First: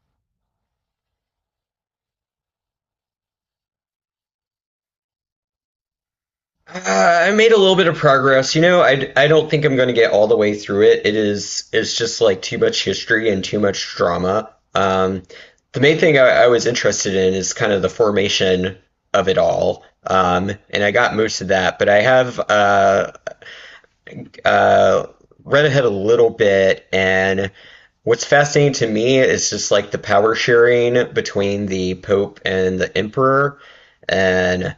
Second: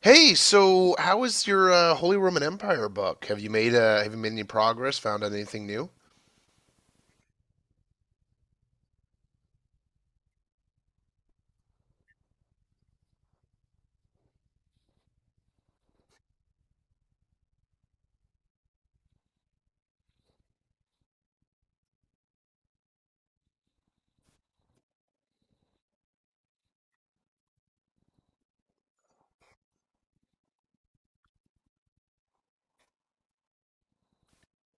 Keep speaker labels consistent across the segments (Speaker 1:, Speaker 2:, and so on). Speaker 1: Hey, so how is your Holy Roman Empire book? Have you made any progress? Found out anything new?
Speaker 2: I made a little bit of progress. You know, I don't think I'm going to get all the way through it. It is it's just like too much history and too much drama. The main thing I was interested in is kind of the formation of it all. And I got most of that, but I have uh, read ahead a little bit, and what's fascinating to me is just like the power sharing between the Pope and the Emperor, and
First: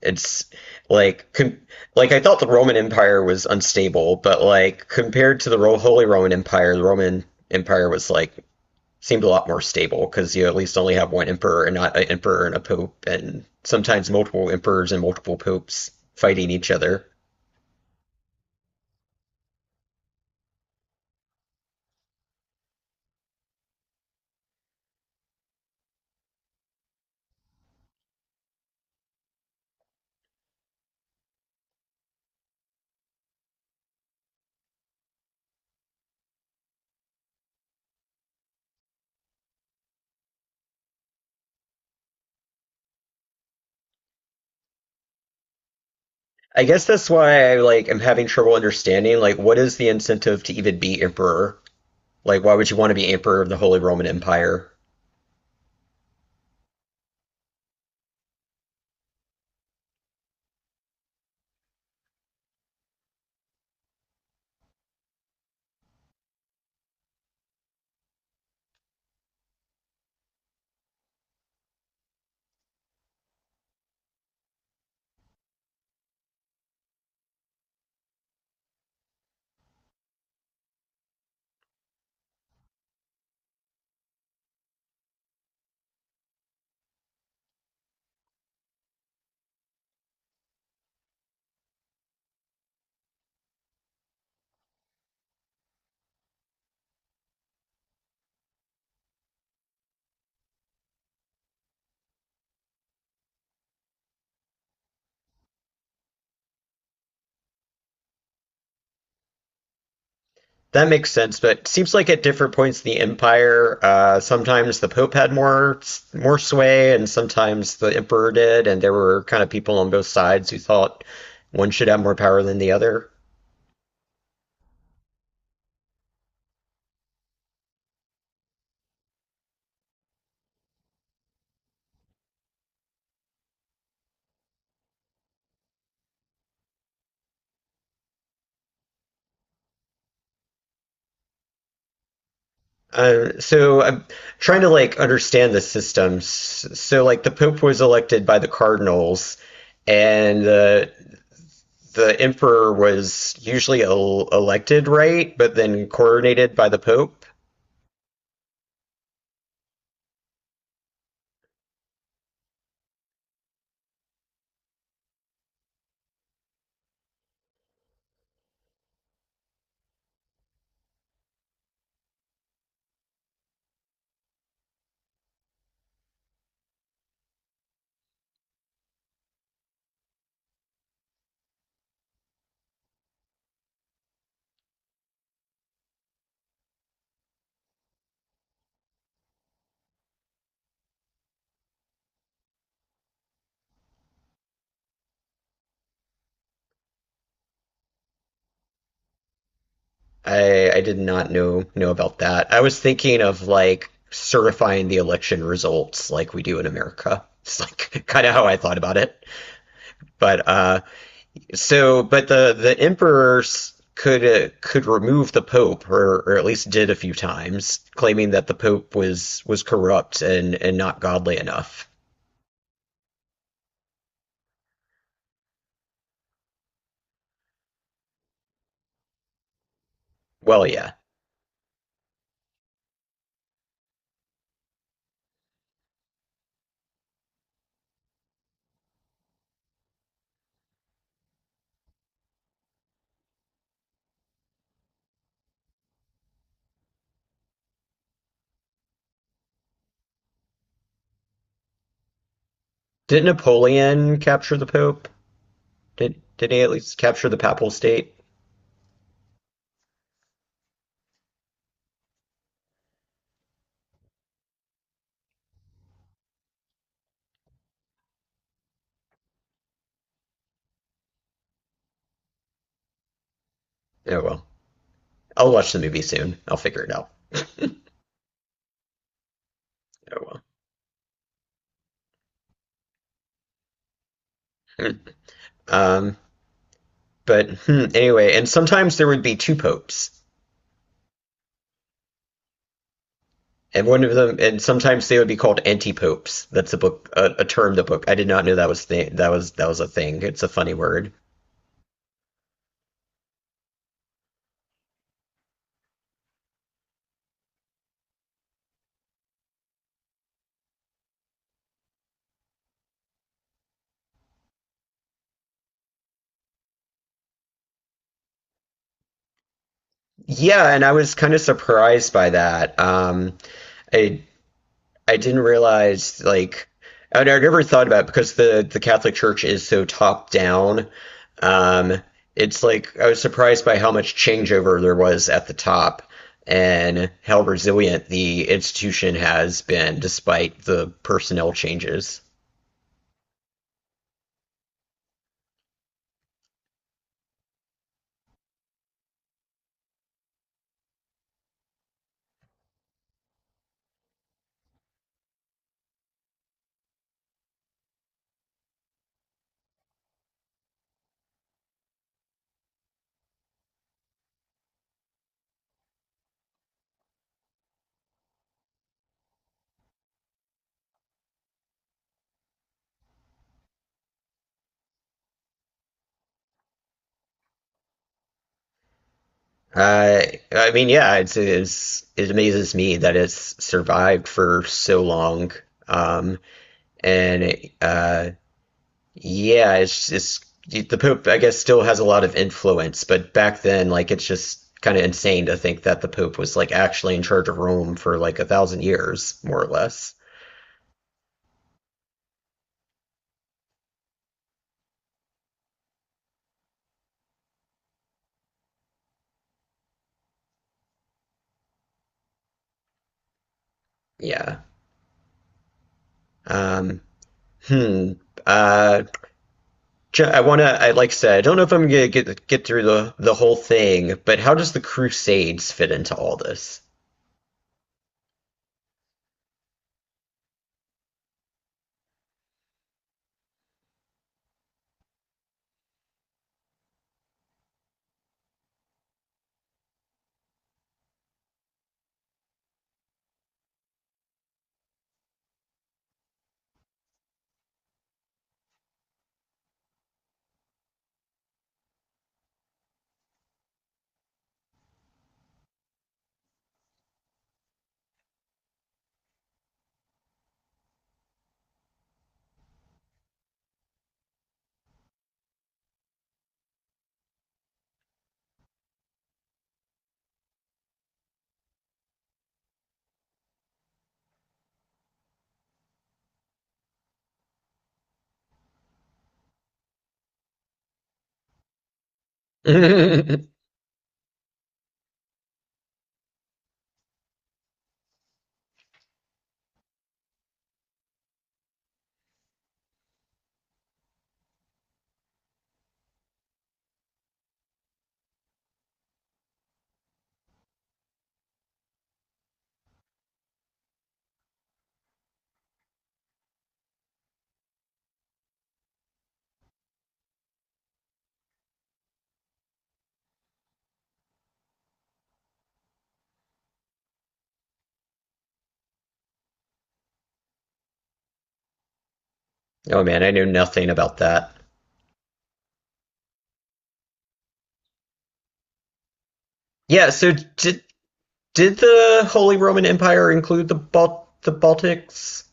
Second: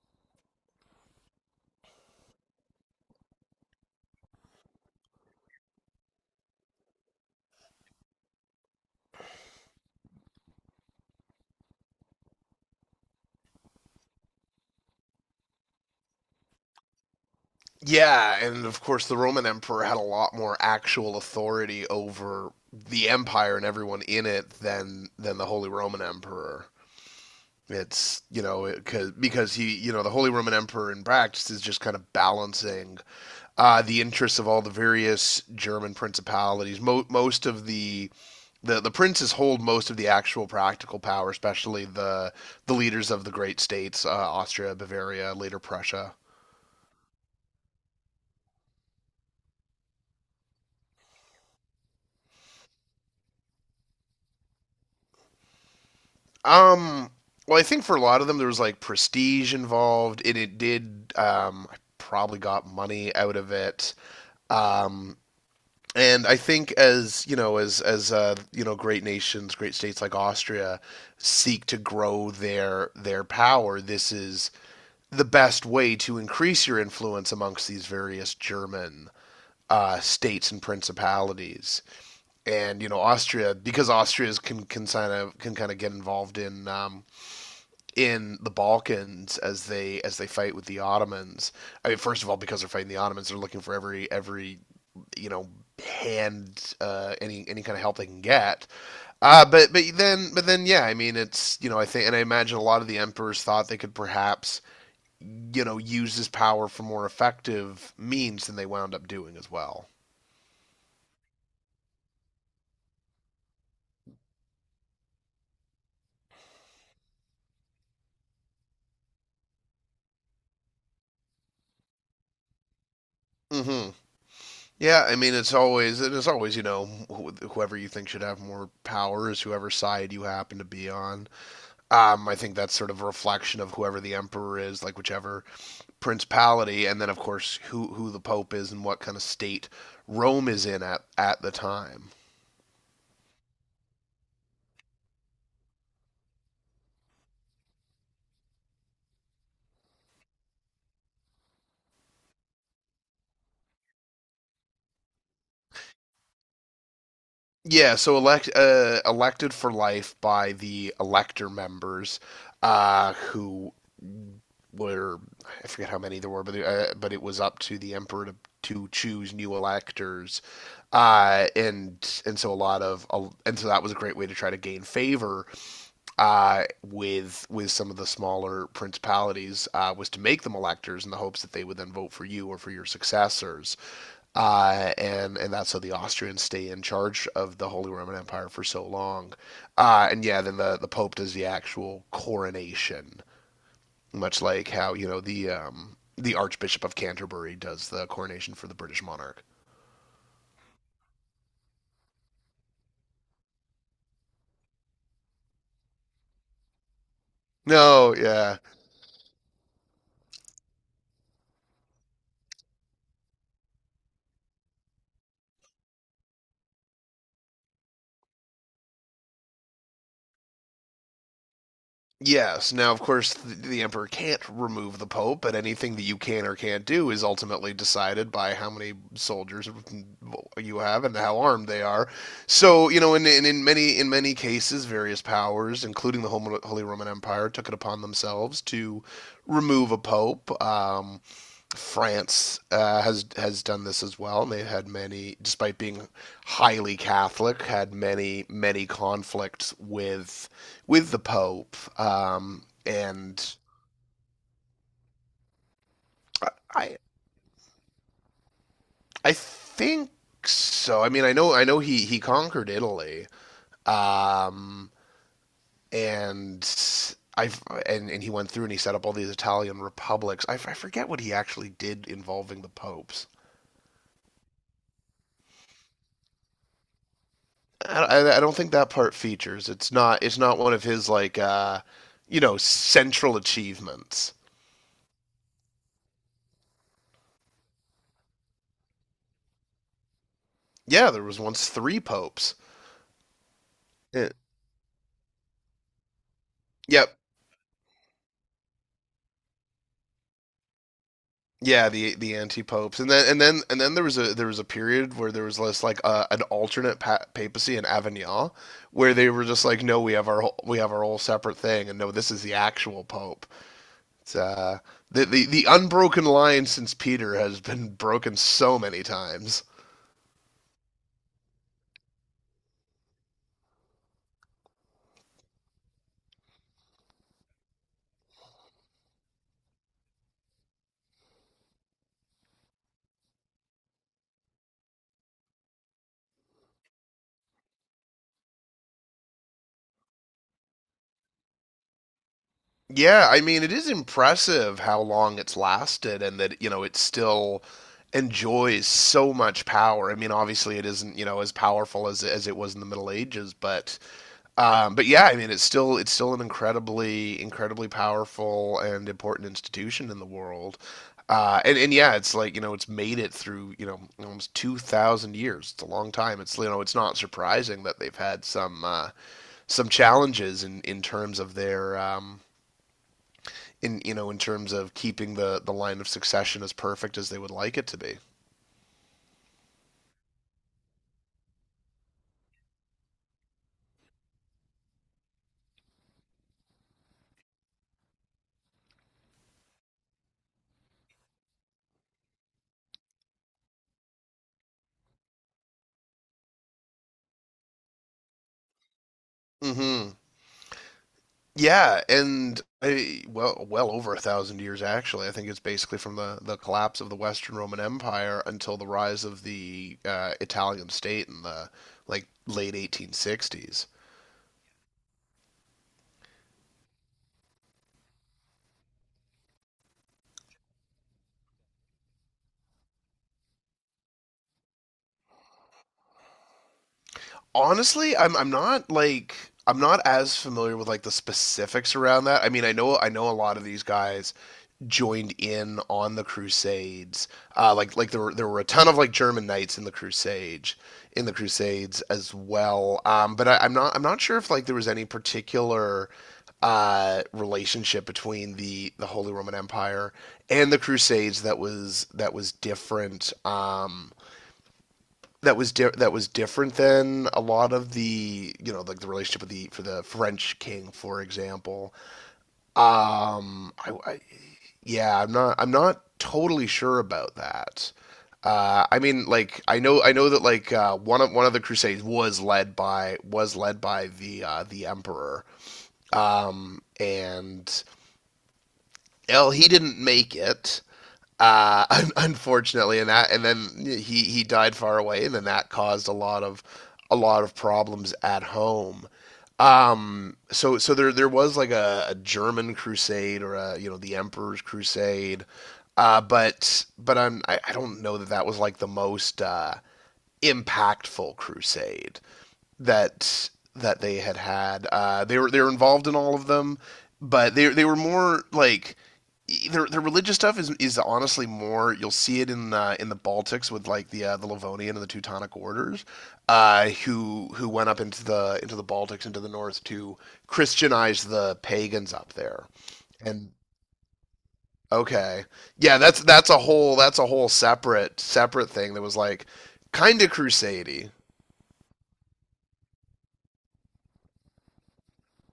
Speaker 2: it's like com like I thought the Roman Empire was unstable, but like compared to the Ro Holy Roman Empire, the Roman Empire was seemed a lot more stable because you at least only have one emperor and not an emperor and a pope, and sometimes multiple emperors and multiple popes fighting each other.
Speaker 1: Yeah, and of course the Roman Emperor had a lot more actual authority over the empire and everyone in it than the Holy Roman Emperor. It's you know it, cause, Because he, you know, the Holy Roman Emperor in practice is just kind of balancing the interests of all the various German principalities. Most of the princes hold most of the actual practical power, especially the leaders of the great states, Austria, Bavaria, later Prussia.
Speaker 2: I guess that's why I like am having trouble understanding like what is the incentive to even be emperor? Like why would you want to be emperor of the Holy Roman Empire?
Speaker 1: Um, well, I think for a lot of them there was like prestige involved, and it did. I probably got money out of it. Um, and I think, as you know, as you know, great nations, great states like Austria seek to grow their power. This is the best way to increase your influence amongst these various German states and principalities. And, you know, Austria, because Austria can kind of get involved in the Balkans as they fight with the Ottomans. I mean, first of all, because they're fighting the Ottomans, they're looking for every you know, hand, any kind of help they can get. But then yeah, I mean it's, you know, I think, and I imagine a lot of the emperors thought they could perhaps, you know, use this power for more effective means than they wound up doing as well.
Speaker 2: That makes sense, but seems like at different points in the empire, sometimes the Pope had more sway, and sometimes the Emperor did, and there were kind of people on both sides who thought one should have more power than the other.
Speaker 1: Mm hmm Yeah, I mean it's always you know, whoever you think should have more power is whoever side you happen to be on. I think that's sort of a reflection of whoever the emperor is, like whichever principality, and then of course who the pope is and what kind of state Rome is in at the time.
Speaker 2: So I'm trying to like understand the systems. So like the Pope was elected by the cardinals, and the Emperor was usually el elected, right? But then coronated by the Pope.
Speaker 1: Yeah, so elected for life by the elector members, who were, I forget how many there were, but it was up to the emperor to choose new electors, and so a lot of and so that was a great way to try to gain favor with some of the smaller principalities, was to make them electors in the hopes that they would then vote for you or for your successors, and that's how the Austrians stay in charge of the Holy Roman Empire for so long. And yeah, then the Pope does the actual coronation, much like how, you know, the Archbishop of Canterbury does the coronation for the British monarch.
Speaker 2: I did not know about that. I was thinking of like certifying the election results like we do in America. It's like
Speaker 1: No,
Speaker 2: kind of how I
Speaker 1: yeah.
Speaker 2: thought about it. But so but the emperors could remove the pope or at least did a few times, claiming that the pope was corrupt and not godly enough.
Speaker 1: Yes. Now, of course, the emperor can't remove the pope, but anything that you can or can't do is ultimately decided by how many soldiers
Speaker 2: Well,
Speaker 1: you
Speaker 2: yeah.
Speaker 1: have and how armed they are. So, you know, in many cases, various powers, including the Holy Roman Empire, took it upon themselves to remove a pope. France has done this as well, and they've had many, despite being highly Catholic, had many conflicts with the Pope,
Speaker 2: Did
Speaker 1: and
Speaker 2: Napoleon capture the pope? Did he at least
Speaker 1: I
Speaker 2: capture the papal state?
Speaker 1: I think so. I mean, I know he conquered Italy, um, and I and he went through and he set up all these Italian republics. I forget what he actually did involving the popes.
Speaker 2: Oh well. I'll watch the movie soon. I'll figure it out.
Speaker 1: I don't think that part features. It's
Speaker 2: Oh
Speaker 1: not. It's
Speaker 2: well.
Speaker 1: not one of his like, you know, central achievements.
Speaker 2: Um, but hmm, anyway, and sometimes there would be two popes,
Speaker 1: Yeah, there was once three popes.
Speaker 2: and one of
Speaker 1: Eh,
Speaker 2: them, and sometimes they would be called anti-popes. That's a book,
Speaker 1: yep.
Speaker 2: a term. The book I did not know that was that was a thing. It's a funny word.
Speaker 1: Yeah, the anti popes, and then there was a period where there was less like an alternate pa papacy in Avignon, where they were just like, no, we have our whole separate thing, and no, this is the actual pope. It's The unbroken line since Peter has been broken so many times.
Speaker 2: Yeah, and I was kind of surprised by that. I I didn't realize and I never thought about it because the Catholic Church is so top down. Um, it's like I was surprised by how much changeover there was at the top and how resilient the institution has been despite the personnel changes.
Speaker 1: Yeah, I mean, it is impressive how long it's lasted and that, you know, it still enjoys so much power. I mean, obviously it isn't, you know, as powerful as it was in the Middle Ages, but yeah, I mean, it's still an incredibly powerful and important institution in the world. And yeah, it's like, you know, it's made it through, you know, almost 2,000 years. It's a long time. It's, you know, it's not surprising that they've had some challenges in terms of their in, you know, in terms of keeping the line of succession as perfect as they would like it to be.
Speaker 2: Uh, I mean, yeah, it's it amazes me that it's survived for so long. Um, and Yeah, it's the Pope, I guess, still has a lot of influence, but back then, like, it's just kind of insane to think that the Pope was like actually in charge of Rome for like 1,000 years, more or
Speaker 1: Mm-hmm.
Speaker 2: less.
Speaker 1: Yeah, and well, well over 1,000 years actually. I think it's basically from the collapse of the Western Roman Empire until the rise of the Italian state in the like late 1860s.
Speaker 2: Yeah. Um, hmm. Uh, I wanna, I like I said, I don't know if I'm gonna get through the whole thing, but how does the Crusades fit into all this?
Speaker 1: Honestly, I'm not as familiar with like the specifics around that. I mean, I know a lot of these guys joined in on the Crusades. Like there were a ton of like German knights in the Crusades as well. But I'm not sure if like there was any particular relationship between the Holy Roman Empire and the Crusades that was different. That was different than a lot of the, you know, like the relationship with the for the French king for example. I yeah, I'm not totally sure about that. I mean, like, I know that like one of the Crusades was led by the Emperor, and, well, he didn't make it, unfortunately, and then he died far away, and then that caused a lot of problems at home. So there was like a German crusade or, a you know, the Emperor's crusade, but I don't know that that was like the most impactful crusade that that they had had. They were involved in all of them, but they were more like their religious stuff is honestly more. You'll see it in the Baltics with like the Livonian and the Teutonic orders, who went up into the Baltics into the north to Christianize the pagans up there.
Speaker 2: Oh man, I knew
Speaker 1: And
Speaker 2: nothing about that.
Speaker 1: okay, yeah, that's a whole separate separate thing that was like
Speaker 2: Yeah,
Speaker 1: kind of
Speaker 2: so
Speaker 1: crusady.
Speaker 2: did the Holy Roman Empire include the Bal the Baltics?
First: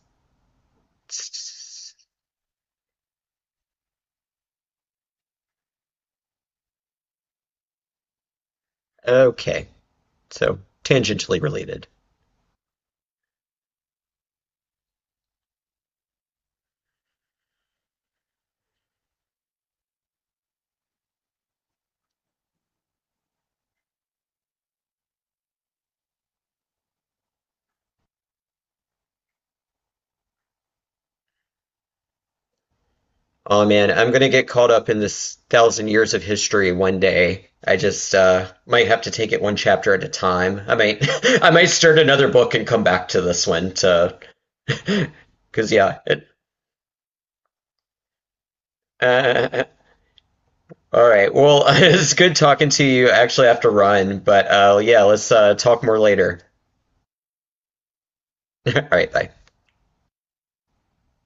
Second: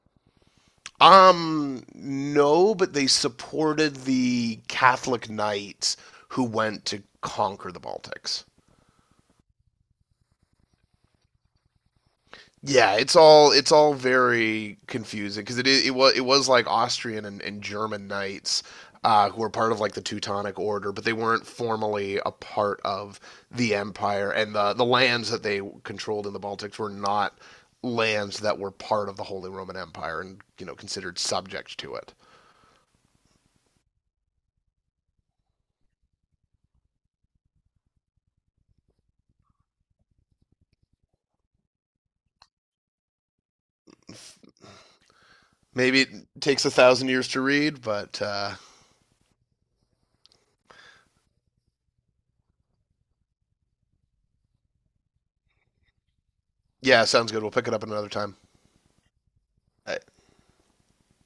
Speaker 1: No, but they supported the Catholic knights who went to conquer the Baltics.
Speaker 2: Okay, so tangentially related.
Speaker 1: Yeah, it's all very confusing because it is, it was like Austrian and German knights who were part of like the Teutonic Order, but they weren't formally a part of the empire, and the lands that they controlled in the Baltics were not lands that were part of the Holy Roman Empire and, you know, considered subject to it.
Speaker 2: Oh man, I'm gonna get caught up in this 1,000 years of history one day. I just might have to take it one chapter at a time. I might, I might start another book and come back to this one to, because
Speaker 1: Maybe it takes 1,000 years to read, but
Speaker 2: Uh, all right. Well, it's good talking to you. I actually have to run, but yeah, let's talk more later.
Speaker 1: yeah, sounds good. We'll pick it up another time.
Speaker 2: All right, bye.
Speaker 1: I,